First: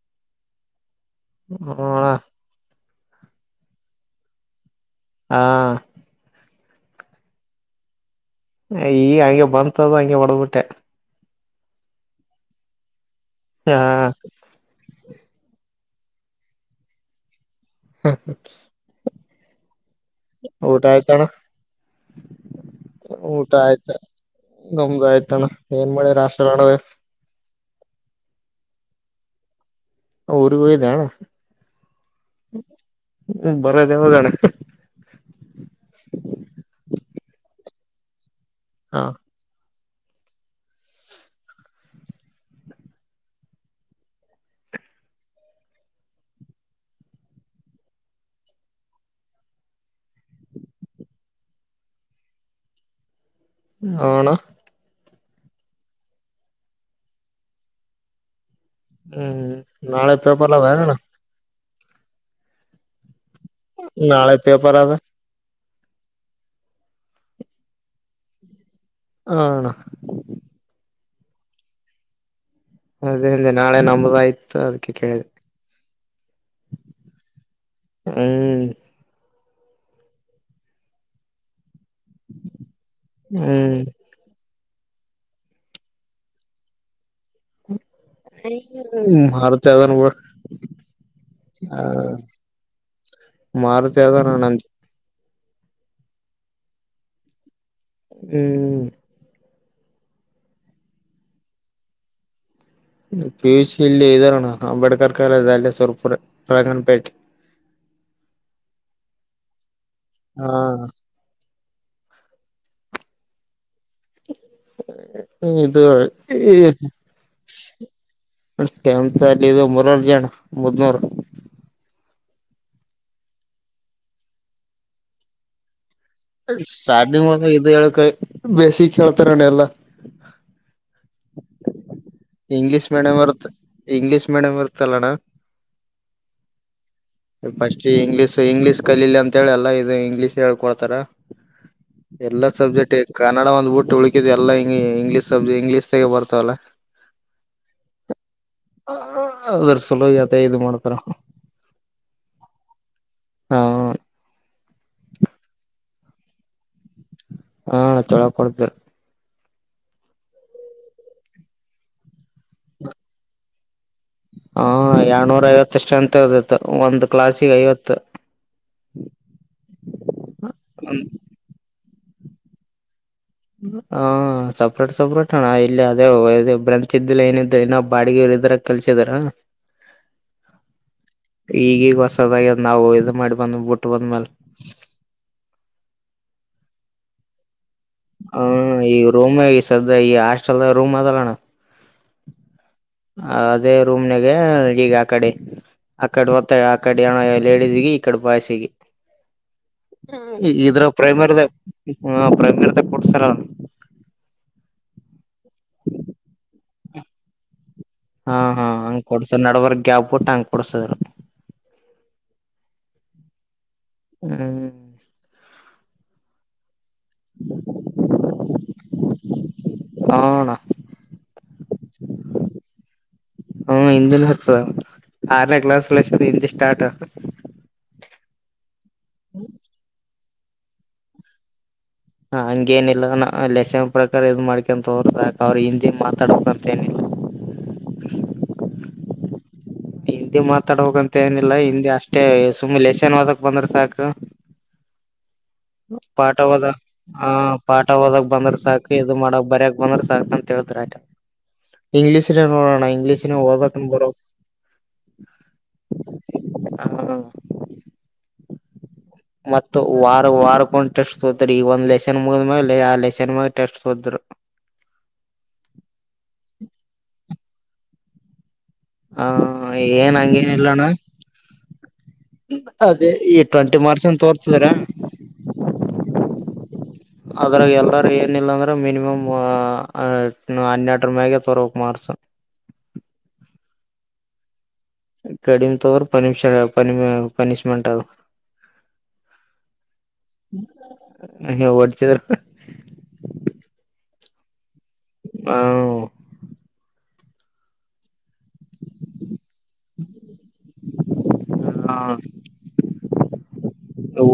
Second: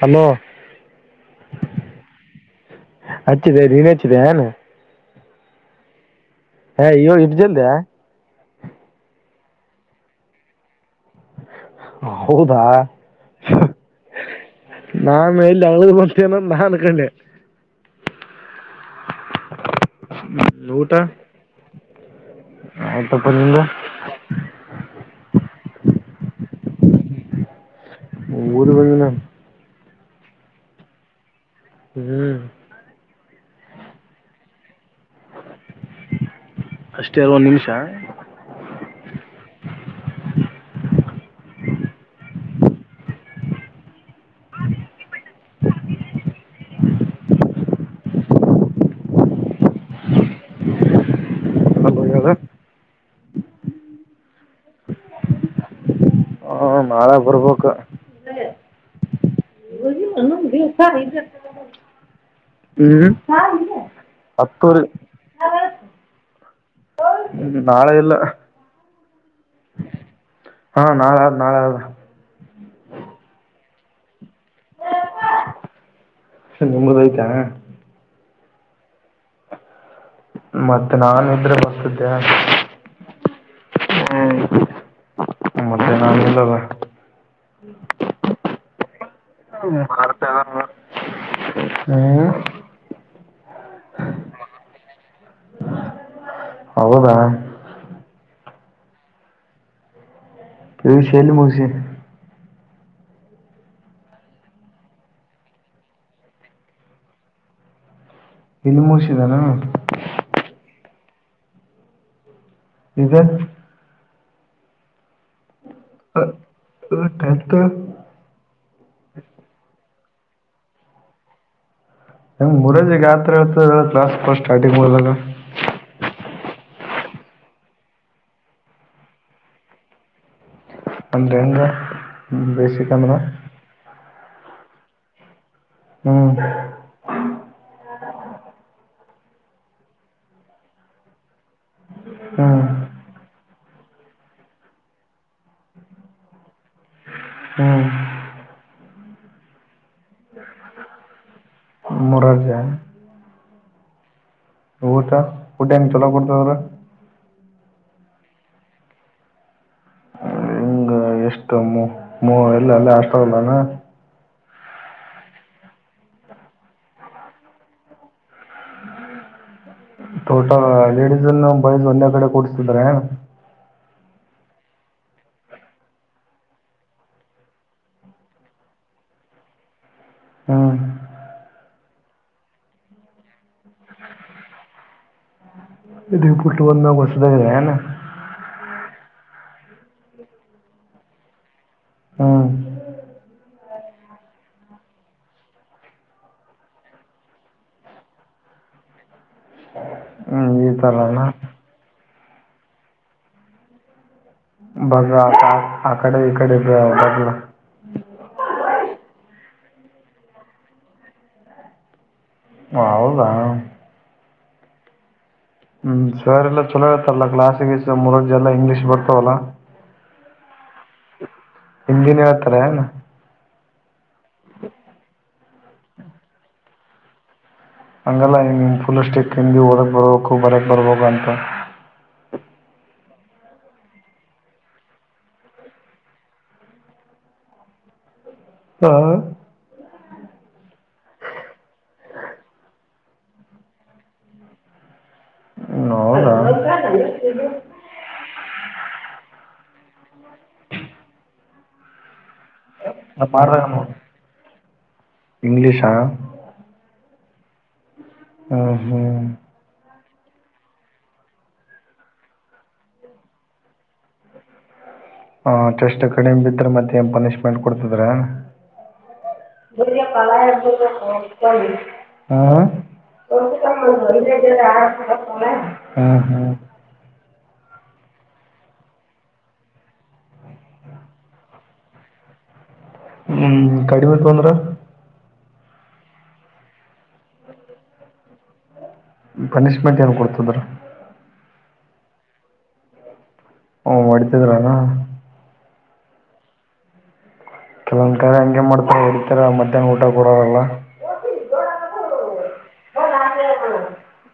Hello ಹ್ಮ ಹಚ್ಚಿದೆ ನೀನಚ್ಚಿದೆನ್ ಹಾ ಹ ಇ ಇಪ್ಜಲ್ದ ಈಗ ಹಂಗೆ ಬಂತ್ದು ಹಂಗೆ ಹೊಡೆದ್ ಬಿಟ್ಟೆ ಹೌದಾ ಹಾ ನಾನ ಎಲ್ಲಿ ಬ ಮೇನ ನಾ ಅನ್ಕೊಂಡೆ ಹಾ ಹಾ ಊಟ ಊಟಾಯತಣ ಆಯ್ತಪ್ಪ ಊಟ ನಿಂದು ಆಯ್ತಾ ನಮ್ದ ಆಯ್ತು ಏನ್ ಮಾಡಿ ರಾಷ್ಟ್ರ ಮಾಡದು ಊರು ಬಂದಿನ ಅವರು ಹದಣ ಹ್ಮ್ ಹ್ಮ್ ಬರದೆವ ಜಣ ಹ್ಞೂ ಹಾ [unintelligible] ಹಲೋ ಹೇಳು ಹಣ [unintelligible] ಹ್ಮ ನಾಳೆ ಬರ್ಬೇಕು ಹ್ಮ್್ಮ ನಾಳೆ ಪೇಪರ್ಲ್ಲದ ಹ್ಮ್ ನಾಳೆ ಪೇಪರ್ ಅದ ಹ್ಮ ನಾಳೆ ಎಲ್ಲ ಹ ಅಣ್ಣ ನ ಅದೇ ಅಂದೆ ನಾಳೆ ನಮದಾಯಯ್ತು ಅದಕ್ಕೆ ಕೇಳಿದೆ ನಿಮದು ಆಯ್ತಾ ಹ ಮತ್ತೆ ನಾ ಇದ್ರೆ ಬರ್ತಿದ್ದೆ ಹ್ಮ್ ಹ್ಮ ಮತ್ತೆ ನಲ್ಲವಾ ಮಾರ ಚದಾನ ಬ ಮಾಡ್ತಾ ಹಾ ಹ್ಮ್ ಮಾರುತದ ನ ನಂದ ಹೌದಾ ಹ್ಮ್ ಪ್ರ ವಿ ಶೆಯಲ್ಲಿ ಮೋಸಿ ಪಿ ಯು ಸಿ ಇಲ್ಲಿ ಇದ್ದಾರಣ ಅಂಬೇಡ್ಕರ್ ಕಾಲೇಜ ಅಲ್ಲೇ ಸುರ್ಪುರ ರಂಗನ್ಪೇಟೆ ಇನ್ನು ಮುೋಷಿದಾನ ಹಾ ಇಗ ಹ್ಮ ಇದು ಈ ಟೆಂತ್ ಅಷ್ಟೆ ಅಂತ ಅಲ್ಲಿ ಇದು ಮೂರಾರ್ಜಂ ಮಜಾರ ಹೆಂಗ್ ಮುರಜಿಿಗೆ ಯತ್ರ ಹಳ್ತ ಕ್ಲಾಸ್ ಸ್ಟಾರ್ಟಿಂಗ್ಲ್ಲ ಸ್ಟಾರ್ಟಿಂಗ್ ಇ ಹೇಳಕ ಬೇಸಿಕ್ ಕೇಳ್ತಾರಣ ಎಲ್ಲಾ ಅಂದ್ರ ಒಂದ ಇಂಗ್ಲೀಷ್ ಬೇಸಿಕ್ ಮೀಡಿಯಂ್ ಬರ್ ಇಂಗ್ಲೀಷ್ ಮೇಡಮ್ ಇರ್ತಲ್ಲಣ ಹ್ಮ್ ಸ್ಟ್ ಇಂಗ್ಷ್ ಸೊ ಇಂಗ್ಲೀಷ್ ಕಲಿಲ್ಲ ಅಂತ ಹೇಳಿ ಅಲ್ಲ ಇದು ಇಂಗ್ಲೀಷ್ ಹೇಳ್ಕೊಡ್ತಾರ ಎಲ್ಲಾ ಹ್ಮ್ ಸಬ್ಜೆಕ್ಟ್ ಕನ್ನಡ ಒಂದ್ಬಊಟ್ಟ ಉಳಕಿದ್ ಎಲ್ಲಾ ಇಂಗ್ಲೀಷ್ ಸ ಇಂಗ್ಲೀಷ್ ತಾಗೆ ಬರ್ತಾವಲ್ಲ ಹ್ಮ್ ಅದ್ರ ಸುಲಭ ಆತ ಇದು ಮಾಡ್ತಾರ ಮರ ಜಾಯ ಹಾ ಊಟ ಊಟ ನ್ ಚಲೋ ಕೊಡ್ತದ್ರ ಹಾ ತೊಳ ಕೊಡ್ತ್ರ ಹಂಗ ಎಷ್ಟ ಎಲ್ಲ ಅಲ್ಲ ಅಷ್ಟಲ್ಲಾನ ಹಾ ಎರನೂರ ಐವತ್ತಷ್ಟು ಅಂತ ಹದತ್ತು ಒಂದ್ ಕ್ಲಾಾಸಿಗೆ ಐವತ್ತು ಹ್ಮ ತೋಟ ಲೇಡಿಸಸ್ ಅನ್ನು ಬಾಯ್ಸ್ ಒಂದೇ ಕಡೆ ಕೂಸ್ತಿದ್ರ ಹಾ ಸಪ್ರೇಟ್ ಸಪ್ರೇಟ್ ಹಣ ಇಲ್ಲಿ ಅದೇ ಬ್ರಂಚ್್ದಿಲ್ಲ ಏನ ಇ ಬಾಡಿಗೆ ಕೆಲ್ಸಿದಾರ ಹ್ಮ್ ಈಗಗ ಸದ ನಾವು ಇ ಮಾಡಿ ಬಂದ ಬಿಟ್ಟು ಬಂದ್ಮೇಲೆ ಇದ ಪುಟ್ಟು ಒಂದು ಬಸದಾಗದೆ ಏನ ಹ ಈ ರೂಮ್ ಈ ಸದ್ಯ ಈ ಹಾಸ್ಟೆಲ್ ರೂಮ್ ಅದಲ್ಲಣ ಹ್ಮ ಅದೇ ರೂಮ್ನಾಗ ಈಗ ಆ ಕಡೆ ಅಕ್ಕಡೆ ಮತ್ತ ಅಕ್ಕಡೆ ಏನೋ ಲೇಡೀಸ್ಗ ಇಕಡೆ ಬಾಯ್ಸ್ಗಿ ಹ್ಮ್ ಈ ಇದ್ರ ತರನ ಪ್ರೈಮರ್ ಹ ಪ್ರೈಮರ್ ಕೊಡ್ಸರ ಬಸ ಆ ಆಕಡೆ ಇಕಡೆದಲ್ಲ ಹಾ ಹಾ ಹಂಗ್ ಕೊಡ್ಸ ನಡವರ್ ಗ್ಯಾಪ್ ಬಿಟ್ಟು ಹಂಗ ಕೊಡ್ಸದ್ರ ಹೌದಾ ಹ್ಮ್ ಹ್ಮ್ ಸರ್ಲ್ಲಾ ಚಲೋ ಇತಾರಲ್ಲ ಕ್ಲಸ್ಗಸ ಮುರುಗ್ಜ ಎಲ್ಲಾ ಇಂಗ್ಲೀಷ್ ಬರ್ತವಲ್ಲ ಹಣ ಹಿಂದಿನ ಹತ್ರಣ ಹ್ಮ ಹಿಂದಿಿನ ಹರ್ತದ ಆರನೇ ಕ್ಲಾಸ್ ಹಿಂದಿ ಸ್ಟಾರ್ಟ್ ಹಂಗಲ್ಲ ಫುಲ್ ಅಷ್ಟೆ ಓದಕ್ ಬರ್ು ಬರಕ್ ಬರ್ಬ ಅಂತ ಹ ಹಂಗೇನಿಲ್ಲ ನ ಲೆಸನ್ ಪ್ರಕಾರ ಇದ್ ಮಾಡ್ಕೊಂತೋರ್ಕ ಅವ್ರರು ಹಿಂದಿ ಮಾತಾಡ್ಕಂತ ಏನಿಲ್ಲ [unintelligible] ಹ್ಮ್, ಹಿಂದಿ ಮಾತಾಡ ಹಂತ ಏನಿಲ್ಲ ಹಿಂದಿ ಅಷ್ಟೇ ಸುಮ್ನೆ ಲೆಸನ್ ಓದಕ್ ಬಂದ್ರ ಸಾಕು [inaudible] ಹೌದಾ ಪಾಠ ಹದ ಹ ಪಾಠ ಹಓದಕ್ ಬಂದ್ರೆ ಸಾಕು ಇದು ಮಾಡಕ್ ಬರ್ಯಕ್ ಒಂದರ ಸೇಳ್ತರ ಆ ಇಂಗ್ಲೀಷಿನ ನೋಡ ಇಂಗ್ಲೀಷಿನ ಹಓಾ ಬರ ಇಂಗ್ಲಿೀಷ್ ಆ ಹ್ಮ್ ಹ್ಮ್ ಮತ್ತ ವಾರ ವಾರಕೊಂಡ್ ಟೆಸ್ಟ್ ತೋದ್ರ ಈಗ ಒಂದ್ ಲೆಸನ್ ಮುಗಿದ ಮ್ಯಲಿ ಆ ಲೆಸನ್ ಮಾಗ ಟೆಸ್ಟ್ ತೋದರು [inaudible] ಹಟೆಸ್ಟ್ ಕಡಿಮೆ ಬಿಿದ್ರೆ ಮತ್ತೆ ನ್ ಪನಿಶ್ಮೆಂಟ್ ಕೊಡ್ತದ್ರ ಹ ಬ ಏನ್ ಕಲಾಯಂತ ಹಂಗೇನಿಲ್ಲಣ್ಣ ಹೋಗತ ಹ್ಮ್ ಅದೇ ಈ ಟ್ವೆಂಟಿ ಮಾರ್ಕ್ಸ್ ಅಂತ ತೋರ್ತಿದ್ರ ಹ್ಮ್ ಹ್ಮ್ ಅದ್ರಾಗ ಎಲ್ಲಾರ ಏನಿಲ್ಲ ಅಂದ್ರ ಮಿನಿಮಮ್ ಹನ್ನೆರಟರ ಮ್ಯಾಗೆ ತರಕ್ ಮಾರಸ ಹ ಹ್ಮ್ ಕಡಿಮೆ ತಂದ್ರ ಕಡಿಮ ತ ಪ ಪನಿಷ್ಮೆಂಟ್ ಪನಿಷ್ಮೆಂಟ್ ಏನು ಕೊಡ್ತದ್ರ ಹ ಒಡಚದ ಮಾಡಡ್ತಿದ್ರಾನ ಹಾ ಕೆಲವೊಂದ್ ಕಡೆ ಹಂಗೆ ಮಾಡ್ತಾರೆ ಹರತರ ಮಧ್ಯಾಹ್ನ ಊಟ ಕೊಡೋಾರಲ್ಲ ಹಾ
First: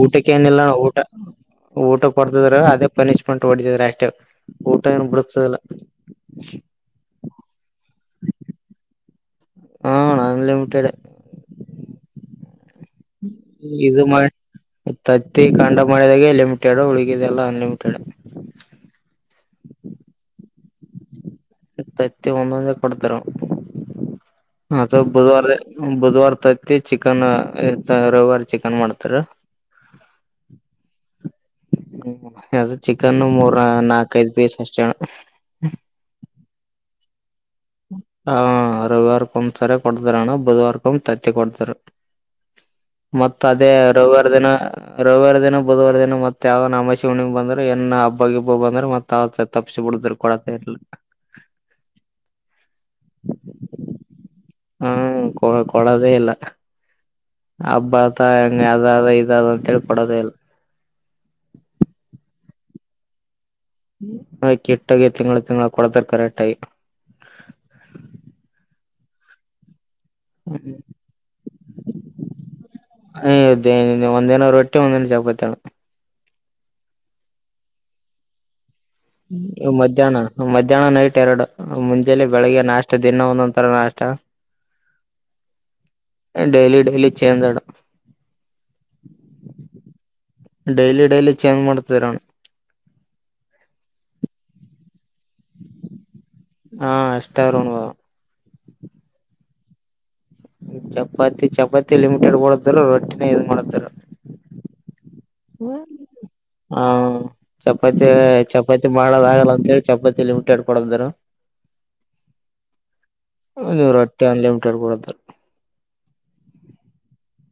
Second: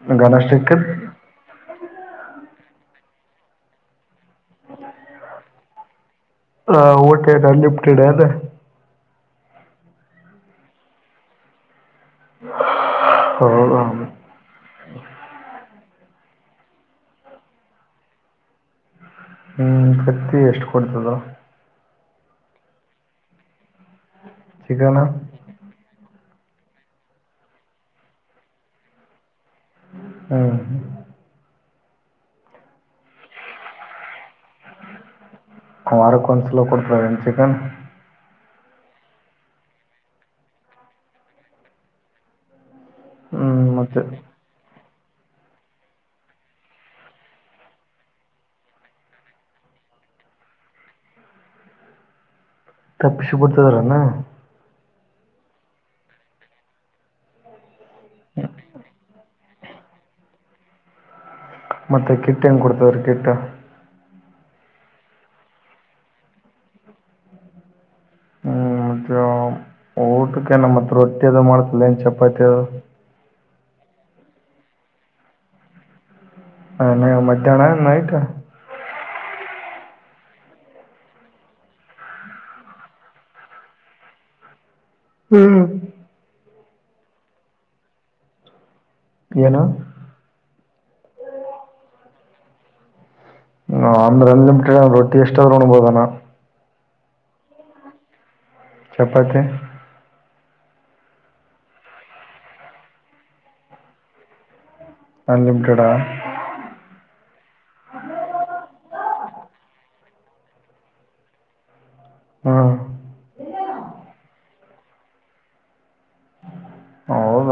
ಊಟಕ್ಕೆ ಗಣ ಏನಿಲ್ಲ ನಾ ಸ್ಟಿಕ್ಕರ್ ಊಟ ಊಟಕ್ಕೆ ಕೊಡ್ತದ್ರ ಅದೇ ಪನಿಷ್ಮೆಂಟ್ ಹೊಡತದ ಅಷ್ಟೇ ಊಟ ಏನು ಬಿರ್ತದಲ್ಲ ಹಾ ಓಕೆಟನ್ ಲಿಫ್ಟಡ ಅಂತ ಹ ನಲ್ಲಮಟ್ಟಡೆ ಹೌದಾ ಇದು ಮ ತತ್ತ ಕಂಡ ಮಳೆದಾಗೆ ಲಿಮಿಟೆಡ್ ಹುಡುಗಿದೆಲ್ಲ ಅನ್ಲಿಮಿಟೆಡ್ ಹ್ಮ್ ಕತ್ತಿ ಎಷ್ಟು ಕೊಡ್ತದ ಇತಿ ಒಂದೊಂದೇ ಕೊಡ್ತಾರೆ ಚಿಕನ ಅಥವಾ ಬುಧವಾರ ಬುಧವಾರ ತ್ತ ಚಿಕನ್ ರವಿವಾರಿ ಚಿಕನ್ ಮಾಡ್ತಾರ ಹ್ಮ ಹ್ಮ ಅ ಚಿಕನ್ ಮೂರ ನಾಕಐದ್ ಪೀಸ್ ಅಷ್ಟೇಣ ಕುಮಾರಕಂಚ್ ಲ ಕೊಡ ್ರನ್ ಚಿಕನ್ ಹಾ ರವಿವಾರಕೊಂದ್ಸರಿ ಕೊಡ್ತಾರಣ್ಣ ಬುಧವಾರಕೊಂದ ತತ್ತಿ ಕೊಡ್ತಾರ ಮತ್ತತ್ ಹ್ಮ್ ಅದೇ ಮತ್ತೆ ರವಿವಾರ ದಿನ ರವಿವಾರ ದಿನ ಬುಧವಾರ ದಿನ ಮತ್ತತ್ ಯಾವ ನಾಮ ಶಿವನಿಗೆ ಬಂದ್ರೆ ಎನ್ ಹಬ್ಬಿಬ್ಬ ಬಂದ್ರೆ ಮತ್ ತಪ್ಪ ಕೊಡ್ತರು ಕೊಡತೆ ಇರ್ಲ್ಲ ತಪ್ಪಿಿಸಿ ಪುಡ್ತದರನ್ನ ಹ್ಮ ಕೊ ಕೊಡದೇ ಇಲ್ಲ ಹಬ್ಬತ ಹೆಂಗ ಅದ ಅದ ಇದ ಅದ ಅಂತ ಹೇಳಳ್ ಕೊಡೋದಲ್ಲ ಮತ್ತೆ ಕಿಟ್ಟ ಹೆಂಗ್ ಕೊಡ್ತದ್ರೀ ಕಿಟ್ಟ ಆ ಕೆಟ್ಟಾಗೆ ತಿಂ ತಿಂಗ ಕೊಡತಿರ್ಕಾರೆ ಟಾಯ ಮ ಊಟಕ್ಕೆ ನಮ್ಮ ಮತ್ ರೊಟ್ಟಿ ಅದು ಮಾಡ್ತಲ್ಲ ಏನ್ ಚಪಾತಿ ಅದು ಒಂದ್ ದಿನ ರೊಟ್ಟಿ ಒಂದ್ ದಿನ ಚಪತ್ತಣ ಅನ ಮಧ್ಯಾಹನ ನಾಯಟ ಮಧ್ಯಾಹ್ನ ಮಧ್ಯಾಹ್ನ ನೈಟ್ ಎರಡು ಮುಂಜಲಿ ಬೆಳಿಗ್ಗೆ ನಾಷ್ಟ ದಿನ ಒಂದೊಂದ ತರ ನಾಷ್ಟ [inaudible] ಹ್ಮ್ ೇಲಿ ಲಿ ಚೇನ್ ತೇಡ ಪಏನು ಡೈಲಿ ಡಲಿ ಚೇಂಜ್ ಮಾಡ್ತತರು ಅಮ್ರೆ ಅನ್ಲಿಮಿಟೆಡ್ ರೊಟ್ಟಿ ಎಷ್ಟಾದ್ರೂ ನೋಣಬೋದನಾ ಹಾ ಎಷ್ಟಾವರಣವಾ ಚಪತ್ತೆ ಚಪಾತಿ ಚಪಾತಿ ಲಿಮಿಟೆಡ್ ಬಡದರು ರೊಟ್ಟಿನ ಇ್ ಮಾಡರು ಅನ್ಲಿಮಿಟೆಡಾ ಹಾ ಚಪಾತಿ ಚಪಾತಿ ಮಾಡದ ಆಗಲ್ಲ ಅಂತ ಹೇಳಿ ಚಪಾತಿ ಲಿಮಿಟೆಡ್ ಕೊಡಂದರು ಹ್ಮ ಒೂರು ರಟ್ಟಿ ಅನ್ಲಿಮಿಟೆಡ್ ಕೂಡದ ಹೌದ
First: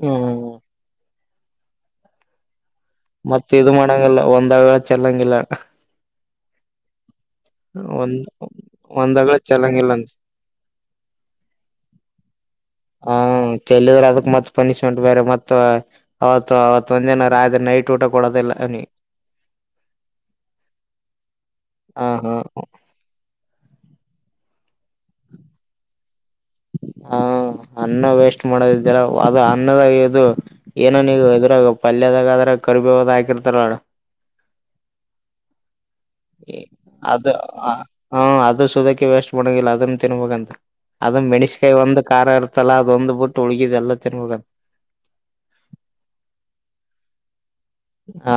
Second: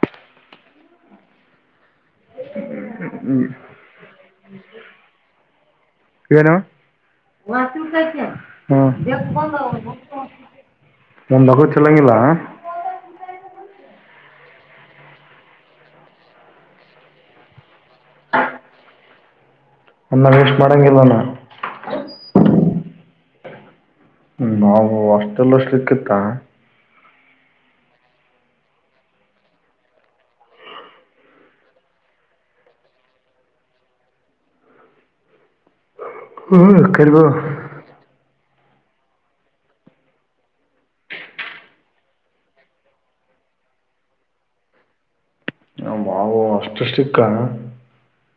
ಹ್ಮ್ ಮತ್ತ ಇದು ಮಾಡಂಗಲ್ಲ ಒಂದ್ಾವೇಳ ಚೆಲ್ಲಂಗಿಲ್ಲ ಹ ಒಂದ್ ಒಂದಗಳ ಚೆಲ್ಲಂಗಿಲ್ಲ ಅಂತ. ಒಂದಗ ಚಲಂಗಿಲ್ಲ ಹಾ ಚೆಲ್ಲಿದ್ರೆ ಅದಕ್ ಮತ್ ಪನಿಶ್ಮೆಂಟ್ ಬೇರೆ ಮತ್ ಅವತ್ ಅವತ್ ಒಂದ್ ಜನ ಆದ್ರೆ ನೈಟ್ ಊಟ ಕೊಡೋದಿಲ್ಲ ಅ ಅನ್ನ ವೇಸ್್ ಮಾಡಂಗಲ್ವಣ ಹ ಹಾ ನಾವು ಅಷ್ಟೆಲ್ಲಷ್ಟ ಸಿಕ್ಕಿತ್ತ ಹಾ ಅನ್ನ ವೇಸ್ಟ್ ಮಾಡದಿದ್ದೀರ ಅದು ಅನ್ನದ ಇದು ಏನ ನೀ ಈಗ ಇದ್ರಾಗ ಪಲ್ಯದಾಗ ಆದ್ರ ಕರಿಬಿ ಹದ ಹಾಕಿರ್ತಾರಡ ಹ್ಞೂ ಕರಿಬೇವು ಅದು ಹ ಅದು ವೇಸ್ಟ್ ಬಿಲ್ಲ ಅದನ್ನ ತಿನ್ಬೇಕಂತ ಅದ ಮೆಣಸಕಾಯಿ ಒಂದು ಖಾರ ಇರ್ತಲ್ಲ ಅದೊಂದು ಬ ಬಿಟ್ಟ ಉುಗಿದ ಎಲ್ಲ ತಿಿನ ಮುಗ ಮಾವು ಅಷ್ಟುಷ್ಟಕ್ಕ ಹಾ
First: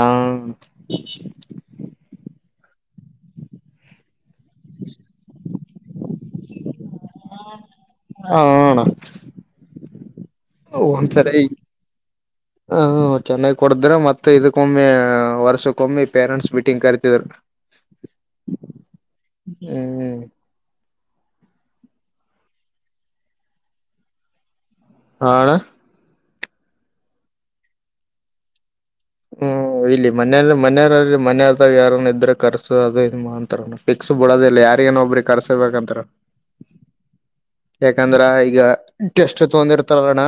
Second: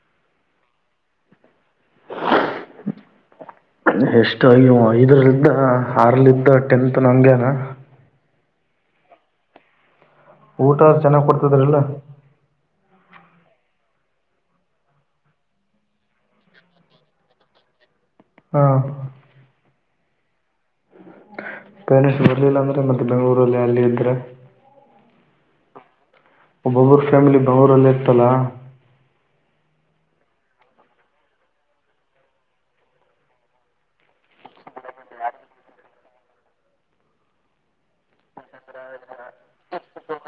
ಎಷ್ಟ ಅಯ್ಯೋ ಐದರಲ್ದ ಆರ್ಲಿದ್ದ ಟೆಂತ್ ಮತ್ತುತ್ತ ನಗೆನಾ ಹಣ ಊಟ ಚೆನ್ನಾಗಿ ಒಂದ್ಸರಿ ಕೊಡ್ತಿದ್ರಲ್ಲ ಹ ಚೆನ್ನ ಕೊಡದ್ರ ಮತ್ತ ಇದಕ್ಕೊಮ್ಮೆ ವರ್ಷಕ್ಕೊಮ್ಮೆ ಪೇರೆಂಟ್ಸ್ ಮೀಟಿಂಗ್ ಕರಿತಿದ್ರ ಹಾ ಹ್ಮ ಪ್ಯಾರಿಸ್ ಬರಲಿಲ್ಲ ಅಂದ್ರೆ ಮತ್ತೆ ಬೆಂಗಳೂರಲ್ಲಿ ಅಲ್ಲಿ ಇದ್ರೆ ಆ ಅಣ್ಣ ಒಬ್ಬೊಬ್ಬ್ರ ಫ್ಯಾಮಿಲಿ ಬವರಲ್ಲೇ ಇತಲ್ಲ ಹ್ಮ ಇಲ್ಲಿ ಮನ ಮನೆಯವಲ್ಲಿ ಮನದಾಗ ಯಾರ ಇದ್ರೆ ಕರ್ಸು ಅದು ಇ ಅಂತಾರ ಪಿಕ್ಸ್ ಬಿಡೋದಿಲ್ಲ ಯ ಯರಿ ನ ಒಬ್ರಿ ಕರ್ಸಬೇಕಂತ ಯಾಕಂದ್ರ ಈಗ ಎಷ್ಟು ತಗೊಂಡಿರ್ತಾರಣ್ಣ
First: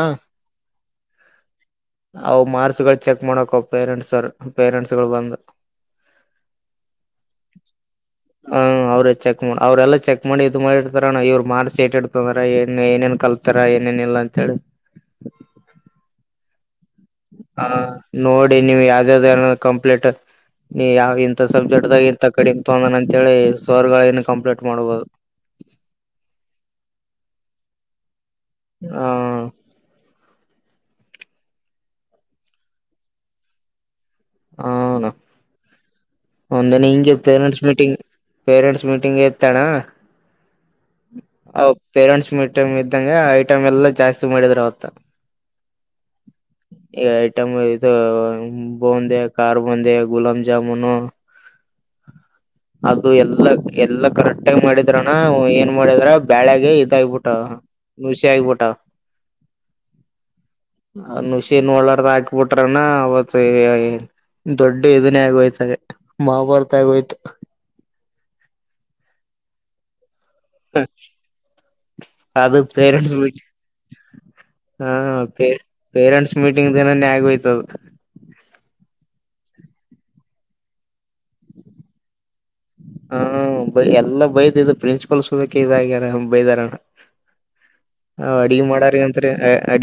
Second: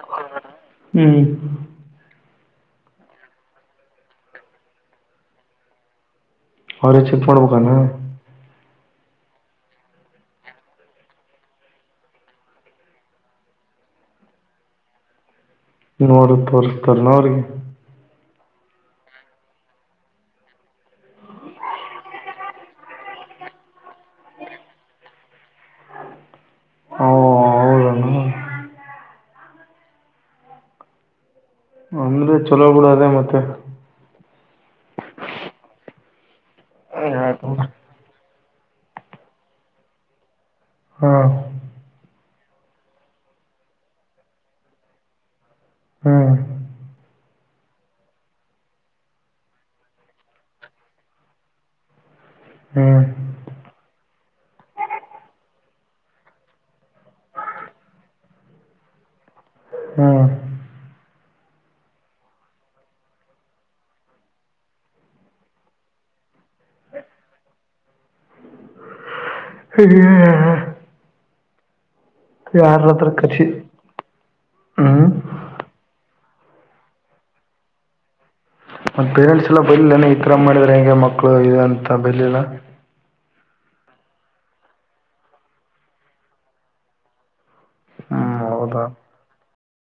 ಹ್ಮ್ ಅವು ಮಾರ್ಕ್ಸ್ಗಳು ಚೆಕ್ ಮಾಡಕ ಅವ್ ಪೇರೆಂಟ್ಸ್ರ್ ಪೇರೆಂಟ್ಸ್ ಗಳು ಬಂದು ಅವ್ರೇ ಚೆಕ್ ಮಾಡ್ಬೇಕಬೇಕಾನ ಹ ಅವ್ರೇ ಚೆಕ್ ಮಾಡ ಅವ್ರಲ್ಲ ಚೆಕ್ ಮಾಡಿ ಇದು ಮಾಡಿತಾರವ್ ಮಾರ್ಸ್ೇಟ್ ರ ಏನ್ ಏನೇನ್ ಕಲ್ತಾರ ಏನೇನ್ ಇಲ್ಲ ಅಂತ ಹೇಳಿ ನೋಡ ತರ್ ಹಾ ನೋಡಿ ನೀವು್ ಯಾವ್ದ್ಯ್ದ ಏನಾದ ಕಂಪ್ಲೀಟ್ ನೀ ಯಾವ ಇಂಥ ಸಬ್ಜೆಕ್ಟ್ ದಾಗ ಇಂಂತ ಕಡೆ ತೊಂದನ ಅಂತೇಳಿ ಸವರ್ಗಳ ನು ಕಂಪ್ಲೀಟ್ ಮಾಡ್ಬಹುದು [inaudible] ಒ ಹೌದೇನೋ ಹಾ ಅಂದ್ರೆ ಚಲೋ ಬಿುಡ ಅದೇ ಮತ್ತೆ ಒಂದನ ಹಿಂಗೆ ಹಾಂ ಪೇರೆಂಟ್ಸ್ ಮೀಟಿಂಗ್ ಪೇರೆಂಟ್ಸ್ ಮೀಟಿಂಗ್ ಇತಣ ಹಾ ಪೇರೆಂಟ್ಸ್ ಮೀಟಿಂಗ್ ಇದ್ದಂ ಐಟಮ್ ಎಲ್ಲ ಜಾಸ್ತಿ ಮಾಡಿದ್ರ ಅವತ್ತ ಹ್ಮ್ ಈ ಐಟಮ್ ಇದು ಬೋಂದಿ ಖಾರ್ ಬಂದಿ ಗುಲಾಬ್ ಜಾಮೂನು ಹ್ಞೂ ಅದು ಎಲ್ಲ ಎಲ್ಲಾ ಕರೆಕ್ಟ್ಗಿ ಮಾಡಿದ್ರನಾ ಏನ್ ಮಾಡಿದ್ರ ಬ್ಯಾಳಾಗ ಇದಾಗಬಿಟ್ಟ ಮುಸ ಆಗಬೋಟಾ ಹ್ಮ್ ಹ ಹುಷೇನ್ ಒಳ್ಳಾರದ ಹಾಕಬಿಟ್ರನಾ ಅವತ್ ದೊಡ್ಡ ಎದನೇ ಆಗೋಯ್ತಾರೆ ಮಾಭಾರತ ಆಗೋಯ್ತು ಹ ಹ್ಮ ಅದು ಯಾರ ಪೇರೆ ಹತ್ರ ಕರ್ಸಿ ಹಾ ಹ್ಮ್ ಪೇರೆಂಟ್ಸ್ ಮೀಟಿಂಗ್ ದಿನನ್ ಆಗೋಯ್ತದ ಮತ್ತ ಪೇರೆಂಟ್ಸ್ ಎಲ್ಲ ಬರ್ಲಿಲ್ಲ ನೀ ಈ ತರ ಮಾಡಿದ್ರ ಹೆಂಗೆ ಮಕ್ಳು ಇದೆ ಅಂತ ಬರ್ಲಿಲ್ಲ ಹಾ ಎಲ್ಲ ಬೈದ ಇ ಪ್ರಿನ್ಸಿಪಲ್ ಸೋುದಕ್ಕೆ ಇದಾಗ್ಯಾರ ಬೈದಾರಣ್ಣ ಹ ಹ್ಮ್ ಅಡಿ ಹೌದಾ. ಮಾಡರಿ ಅತ್ರಿ ಅಡಿ